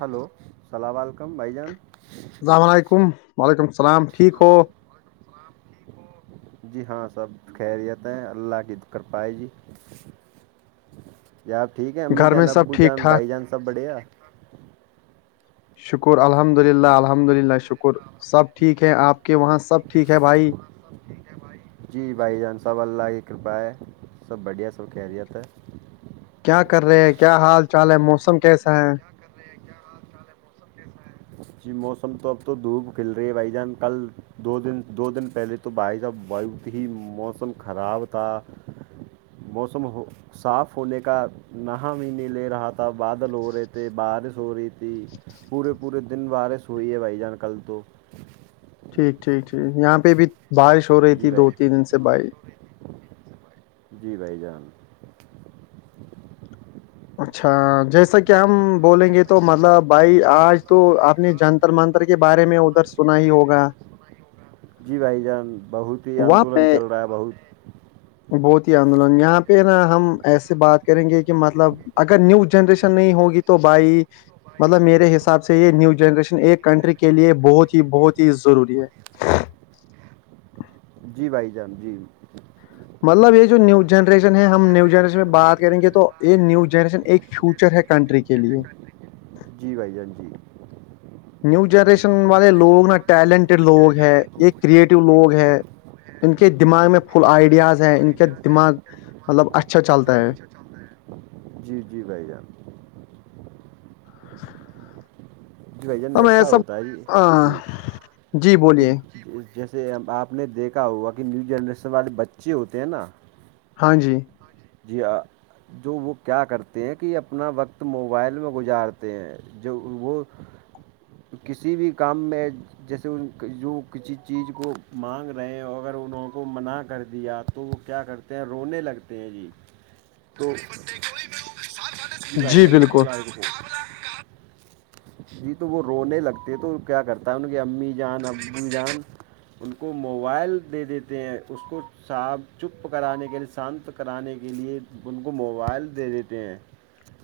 Hello, السلام علیکم بھائی جان- السلام علیکم وعلیکم السلام ٹھیک ہو- جی ہاں سب خیریتیں اللہ کی د کر پائے جی- ی آب ٹھیک ہے امی گھر میں جان سب ابو ٹھیک جان ٹھاک بھائی جان سب بڑے- شکر الحمد للہ الحمد للہ شکر سب ٹھیک ہے آپ کے وہاں سب ٹھیک ہے بھائی? جی بھائی جان سب اللہ کی کرپا ہے سب بڑھیا سب خیریت ہے- کیا کر رہے ہیں کیا حال چال ہے موسم کیسا ہے? اچی موسم تو اب تو دھوپ کھل رہی ہے بھائی جان کل دو دن- دو دن پہلے- تو بھائی جا بہت ہی موسم خراب تھا- جی- موسم ہو صاف ہونے کا نہا بھی نہیں لے رہا تھا بادل ہو رہے تھے بارش ہو رہی تھی- پورے پورے دن بارش ہوئی ہے بھائی جان کل تو ٹھیک ٹھیک ٹھیک یہاں پہ بھی بارش ہو رہی جی تھی بھائی دو تین دن سے بھائی جی بھائی جان اچھا جیسا کہ ہم بولیں گے تو مطلب بھائی آج تو آپ نے جن مانتر کے بارے میں ادھر سنا ہی ہوگا جی بھائی جان بہت ہی وہاں پہ آندولن چل رہا ہے بہت بہت ہی آندولن یہاں پہ نا ہم ایسے بات کریں گے کہ مطلب اگر نیو جنریشن نہیں ہوگی تو تو بھائی مطلب میرے حساب سے یہ نیو جنریشن ایک کنٹری کے لیے بہت ہی بہت ہی ضروری ہے- جی بھائی جان جی مطلب یہ جو نیو جنریشن ہے ہم نیو جنریشن میں بات کریں گے تو یہ نیو جنریشن ایک فیوچر ہے کنٹری کے لیے جی بھائی جان جی نیو جنریشن والے لوگ نا ٹیلنٹیڈ لوگ ہے یہ کریٹو لوگ ہے ان کے دماغ میں فل آئیڈیاز ہے ان کا دماغ مطلب اچھا چلتا ہے [unintelligible] جی جی بھائی جان [unintelligible] جی بھ جان تو میں ایسا ہوتا ج ہاں جی جی جیسے آپ نے دیکھا ہوا کہ نیو جنریشن والے بچے ہوتے ہیں نا ہاں جی جی ہاں جو وہ کیا کرتے ہیں کہ اپنا وقت موبائل میں گزارتے ہیں جو وہ کسی بھی کام میں جیسے ان جو کسی چیز کو مانگ رہے ہیں اگر انہوں کو منع کر دیا تو تو وہ کیا کرتے ہیں رونے لگتے ہیں جی تو جی ب فال جی تو وہ رونے لگتے تو کیا کرتا ہے ان کی امی جان ابو جان ان کو موبائل دے دیتے ہیں اس کو صاپ چپ کرانے کے لیے شانت کرانے کے لیے ان کو موبائل دے دیتے ہیں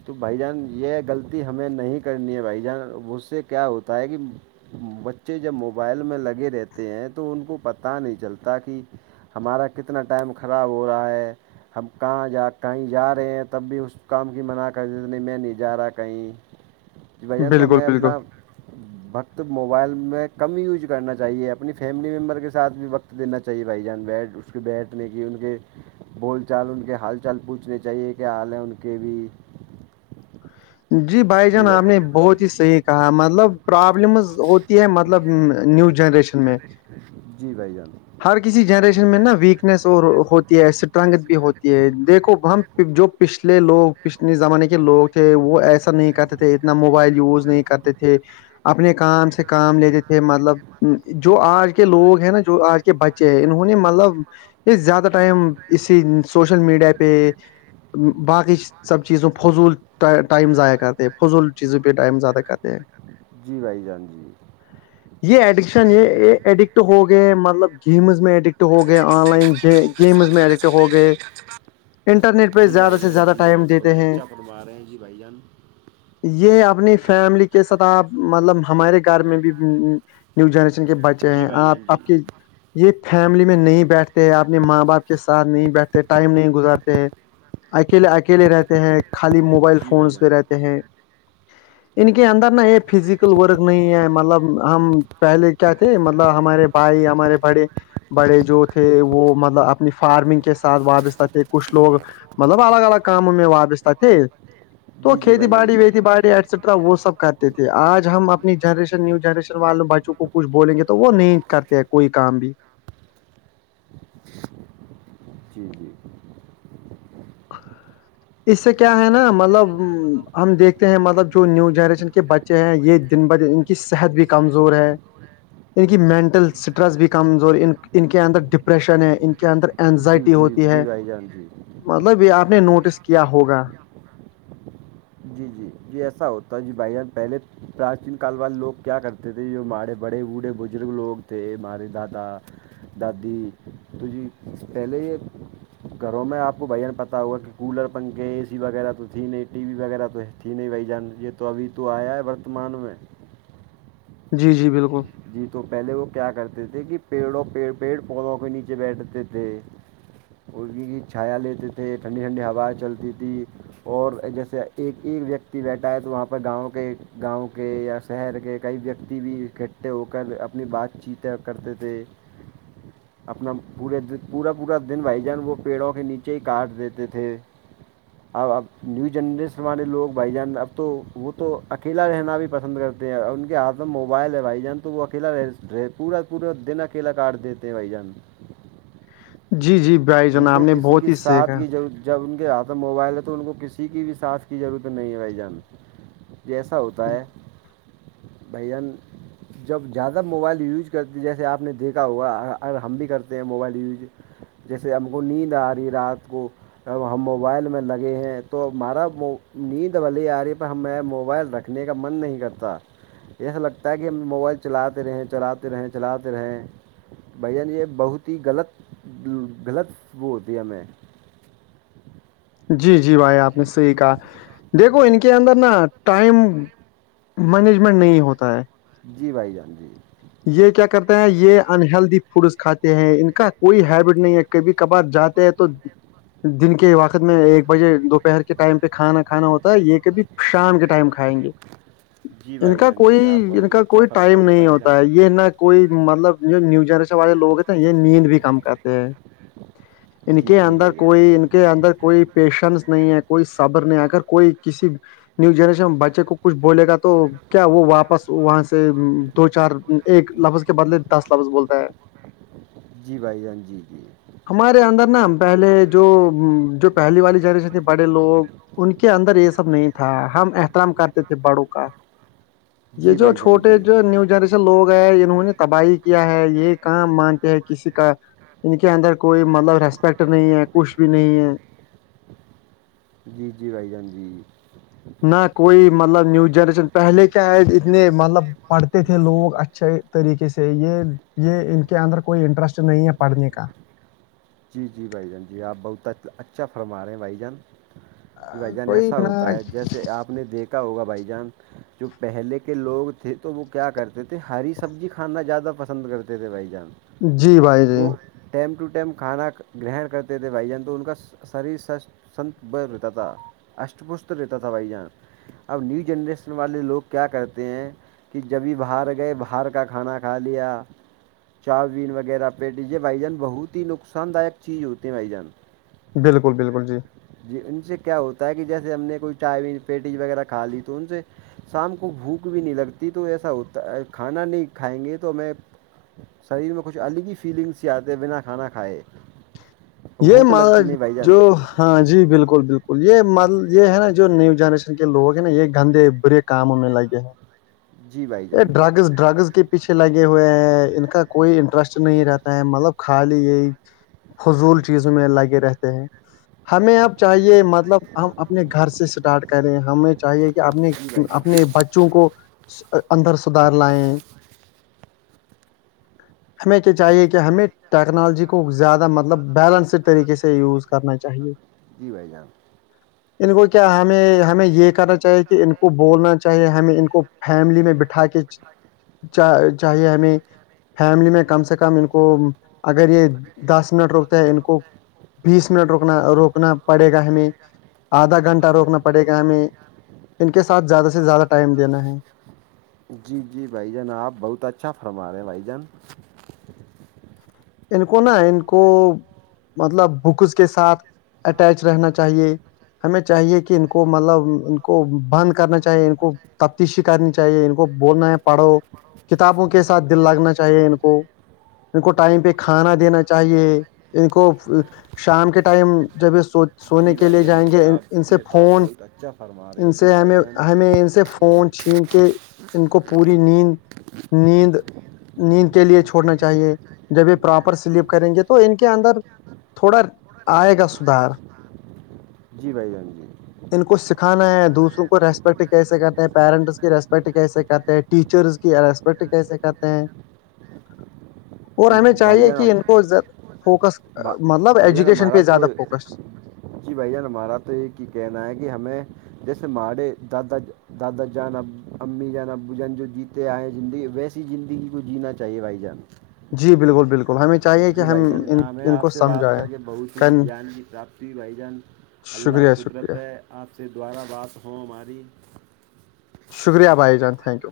تو بھائی جان یہ غلطی ہمیں نہیں کرنی ہے بھائی جان اس سے کیا ہوتا ہے کہ بچے جب موبائل میں لگے رہتے ہیں تو ان کو پتا نہیں چلتا کہ ہمارا کتنا ٹائم خراب ہو رہا ہے ہم کہاں جا کہیں جا رہے ہیں تب بھی اس کام کی منع کر دیتے نہیں میں نہیں جا رہا کہیں ج بھ جان تو بالکل میں بالکل اپنا [unintelligible] وقت موبائل میں کم یوز کرنا چاہیے اپنی فیملی ممبر کے ساتھ بھی وقت دینا چاہیے بھائی جان بیٹ اس کے بیٹھنے کی ان کے بول چال ان کے کے حال چال پوچھنے چاہیے کہ حال ہیں ان کے بھی جی بھائی جان آپ نے بہت ہی صحیح کہا مطلب پرابلمز ہوتی ہے مطلب نیو جنریشن میں جی بھائی جان ہر کسی جنریشن میں نا ویکنیس ہوتی ہے اسٹرنگھ بھی ہوتی دیکھو ہم جو پچھلے لوگ پچھلے زمانے کے لوگ تھے وہ ایسا نہیں کرتے تھے اتنا موبائل یوز نہیں کرتے تھے اپنے کام سے کام لیتے تھے مطلب جو آج کے لوگ ہیں نا جو آج کے بچے ہیں انہوں نے مطلب یہ زیادہ ٹائم اسی سوشل میڈیا پہ باقی سب چیزوں فضول ٹائم ضائع کرتے ہیں فضول چیزوں پہ ٹائم زیادہ کرتے ہیں جی بھائی جان جی یہ ایڈکشن یہ یہ ایڈکٹ ہو گئے مطلب گیمز میں ایڈکٹ ہو گئے آن لائن گیمز میں ایڈکٹ ہو گئے انٹرنیٹ پہ زیادہ سے زیادہ ٹائم دیتے ہیں کروا رہے ہیں جی بھائی جان یہ اپنی فیملی کے ساتھ آپ مطلب ہمارے گھر میں بھی نیو جنریشن کے بچے جی ہیں بھائی آپ جان جی آپ کے یہ فیملی میں نہیں بیٹھتے ہیں اپنے ماں باپ کے ساتھ نہیں بیٹھتے ٹائم نہیں گزارتے ہیں اکیلے اکیلے رہتے ہیں خالی موبائل جی بھائی فونس جان پہ رہتے ہیں ان کے اندر نا یہ فزیکل ورک نہیں ہے مطلب ہم پہلے کیا تھے مطلب ہمارے بھائی ہمارے بڑے بڑے جو تھے وہ مطلب اپنی فارمنگ کے ساتھ وابستہ تھے کچھ لوگ مطلب الگ الگ کاموں میں واپس تات تو جی جی کھیتی بھائی جان باڑی جی ویتی باڑی ایسیٹرا وہ سب کرتے تھے آج ہم اپنی جنریشن نیو جنریشن والوں بچوں کو کچھ بولیں گے تو وہ نہیں کرتے ہیں کوئی کام بھی جی جی اس سے کیا ہے نا مطلب ہم دیکھتے ہیں مطلب جو نیو جنریشن کے بچے ے ہیں یہ دن بہدن ان کی صحت بھی کمزور ہے ان کی مینٹل اسٹریس بھی کمزور ہے ان کے اندر ڈپریشن ہے ان کے اندر جی اینزائٹی جی ہوتی جی ہے بھائی جان جی مطلب یہ آپ نے نوٹس کیا ہوگا جی جی جی ایسا ہوتا جی بھائی جان پہلے پرچیین کال والے لوگ کیا کرتے ماے بڑے بڑھے بزرگ لگ تھے مارے داد داد ت جی پہلے یہ گھروں میں آپ کو بھان پتا ہوا کہ کولر پنکھ اے سی وغیرہ تو تھی نہیں ٹی وی وغیرہ تو تھی نہیں بھائی جان یہ تو ابھی تو آیا ہے ورتمان میں جی جی بالکل جی تو پہلے وہ کیا کرتے تھے کہ پیڑوں پیڑ پودوں کے نیچے بیٹھتے تھے مرکی کی چھایا لیتے تھے ٹھنڈی ٹھنڈی ہوائیں چلتی تھی اور جیسے ایک ایک ویکتی بیٹھا ہے تو وہاں پر گاؤں کے گاؤں کے یا شہر کے کئی ویکتی بھی اکٹھے ہو کر اپنی بات چیتیں کرتے تھے [inaudible] اپنا پورے پورا پورا دن بھائی جان وہ پیڑوں کے نیچے ہی کاٹ دیتے تھے اب اب نیو جنریشن والے لوگ بھائی جان اب تو وہ تو اکیلا رہنا بھی پسند کرتے اور ان کے ہاتھ میں موبائل ہے بھائی ب جان تو وہ اکیلا رہ پورا پورا دن اکیلا کاٹ دیتے بھائی جان جی جی بھائی جان ان آپ کو نے کسی بہت کی ہی صحیح ساتھ کہا کی ضرت جب ان کے ہاتھ میں موبائل ہے تو ان کو کسی کی بھی ساتھ کی ضرورت نہیں ہے بھائی جان جیسا ہوتا ہے بھان جب زیادہ موبائل یوج کرتی جیسے آپ نے دیکھا ہوگا اگر ہم بھی کرتے ہیں موبائل یوج جیسے ہم کو نیند آ رہی ہے رات کو اب ہم موبائل میں لگے ہیں تو ہمارا نیند واللی آ رہی پ ہم نے موبائل رکھ کا من نہیں کرتا ایسا لگتا کہ کہ ہم موبائل چلاتے رہے چلاتے رہے چلاتے رہے بھ جان یہ بہت ہی غلط غلط وہ دیم ہے [inaudible] جی جی بھائی آپ نے صحیح کہا دیکھو ان کے اندر نا ٹائم مینجمنٹ نہیں ہوتا ہے جی بھائی جان جی یہ کیا کرتے ہیں یہ انہلدی فوڈس کھاتے ہیں ان کا کوئی ہیبٹ نہیں ہے کبھی کبھار جاتے ہیں تو دن کے وقت میں ایک بجے دوپہر کے ٹائم پہ کھانا کھانا ہوتا ہے یہ کبھی شام کے ٹائم کھائیں گے جی ان بھائی کا جان کوئی جی آپ ان بہت کا اچھا کوئی فرما ٹائم رہے ہیں نہیں بھائی جان ہوتا ہے یہ ن کوئی مطلب نی ج والے لوگ ہیں تو یہ نیند بھی کام کرتے ہیں ان جی کے جی اندر بھائی جان کوئی ان کے اندر کوئی پیشنس نہیں ہے کوئی صبر نہیں اگر کوئی کسی نیو جنریشن بچے کو کچھ بولے گا تو کیا وہ واپس وہاں سے دو چار ایک لفظ کے بدلے دس لفظ بولتا ہے جی بھائی جان جی جی ہمارے اندر نا پہلے جو جو پہلی والی جنریشن تھی بڑے لوگ ان کے اندر یہ سب نہیں تھا ہم احترام کرتے تھے بڑوں کا یہ جی جو بھائی جان چھوٹے جی جو نیو جنریشن لوگ ہیں انہوں نے تباہی کیا ہے یہ کام مانتے ہیں کسی کا ان کے اندر کوئی مطلب ریسپیکٹ نہیں ہے کچ بھی نہیں ہے جی جی بھائی جان جی نہ کوئی مطلب نیو جنریشن پہلے کیا ہے اتنے مطلب پڑھتے تھے لوگ اچھے طریقے سے یہ یہ ان کے اندر کوئی انٹرسٹ نہیں ہے پڑھنے کا جی جی بھائی جان جی آپ بہت اچھا فرما رہے ہیں بھائی جان کہ بھائی جان کوئی ایسا نہ ہوتا ہے جیسے آپ نے دیکھ ہوگا بھائی جان جو پہلے کے لوگ تھ تھے تو وہ کیا کرتے تھے ہری سبزی کھانا زیادہ پسند کرتے تھے بھائی جان جی بھائی جی وہ ٹائم ٹو ٹائم کھانا گرہن کرتے تھے بھائی جان تو ان کا شریر س سنت بر رہتا تھا اشٹ پشٹ رہتا تھا بھائی جان اب نیو جنریشن والے لوگ کیا کرتے ہیں کہ جبھی باہر گئے باہر کا کھانا کھا لیا چار بین وغیرہ پہ ڈجیے بھائیجان بہت ہی نقصان داک چیز ہوتی ہیں بائیجان بالکل بالکل جی جی ان سے کیا ہوتا ہے کہ جیسے ہم نے کوئی چائے پیٹی وغیرہ کھا لی تو ان سے شام کو بھوک بھی نہیں لگتی تو ایسا ہوتا کھانا نہیں کھائیں گے تو میں شریر میں کچھ الگ ہی فیلنگ سے آتے بنا کھانا کھائے یہ بھوک لگتی م نہیں بھائی جو جان ہاں جی بالکل بالکل یہ م یہ ہے نا جو نیو جنریشن کی لوگ ہیں نا یہ گندے برے کاموں میں لگے ہیں جی بھائی یہ جان جی ڈرگز ڈرگز کی پیچھے لگے ہوئے ہیں ان کا کوئی انٹرسٹ نہیں رہتا ہے مطلب خالی یہی فض چیزوں میں لاگے رہتے ہیں ہمیں اب چاہیے مطلب ہم اپنے گھر سے اسٹارٹ کریں ہمیں چاہیے کہ اپنے جی بھائی جان اپنے ب بچوں کو اندر سدھار لائےیں ہمیں کیا چاہیے کہ ہمیں ٹیکنالوجی کو زیادہ مطلب بیلنس طریقے سے یوز کرنا چاہیے جی بھائی جان ان کو کیا ہمیں ہمیں یہ کرنا چاہیے کہ ان کو بولنا چاہیے ہمیں ان کو فیملی میں بٹھا کے چاہیے ہمیں فیملی میں کم سے کم ان کو اگر یہ دس منٹ روکتا ہے ان کو بیس منٹ روکنا روکنا پڑے گا ہمیں آدھا گھنٹہ روکنا پڑے گا ہمیں ان کے ساتھ زیادہ سے زیادہ ٹائم دینا ہے جی جی بھائی جان آپ بہت اچھا فرما رہے ہیں بھائی جان ان کو نا ان کو مطلب بکس کے ساتھ اٹیچ رہنا چ چاہیے ہمیں چاہیے کہ ان کو مطلب ان کو بند کرنا چاہیے ان کو تفتیشی کرنی چاہیے ان کو بولنا ہے پڑھو کتابوں کے ساتھ دل لگنا چاہیے ان کو ان کو ٹائم پہ کھانا دینا چاہیے ان کو شام کے ٹائم جب یہ سو سونے جی کے بھائی لیے جان جائیں جی گے ان آپ سے نے آپ فون بہت اچھا فرما رہے ان ہیں جی سے بھائی ہمیں جان ہمیں ان سے فون چھین کے ان کو پوری نیند نیند نیند کے لیے چھوڑنا چاہیے جب یہ پراپر سلیپ کریں گے تو ان کے اندر تھوڑا آئے گا سدھار جی بھائی جان جی ان کو سکھانا ہے دوسروں کو ریسپیکٹ کیسے کرتے ہیں پیرنٹس کی ریسپیکٹ کیسے کرتے ہیں ٹیچرس ریسپیکٹ کیسے کہتے ہیں اور جی ہمیں جو بھائی چاہیے کہ جان ان کویا فوکس مطلب بھائی جان ایجوکیشن ہمارا پہ تو زیادہ فوکس جی بھائی جان ہمارا تو یہ ہی کہنا ہے کہ ہمیں جیسے ماڑے دادا دادا جانا امی جانا ب جان جو جیت آئیں زندگی ویسی زندگی کو جینا چاہیے بھائی جان جی بالکل بالکل ہمیں چاہیے کہ جی ہم بھائی جان ان ہمیں ان آپ کو سے بات سمجھائیں کر کے بہت س ہی کن جان کی پراپتی ی بھائی جان اللہ شکریہ شکریہ قدرت ہے آپ سے دوبارہ بات ہ ہماری شکریہ بھائی جان تنک یو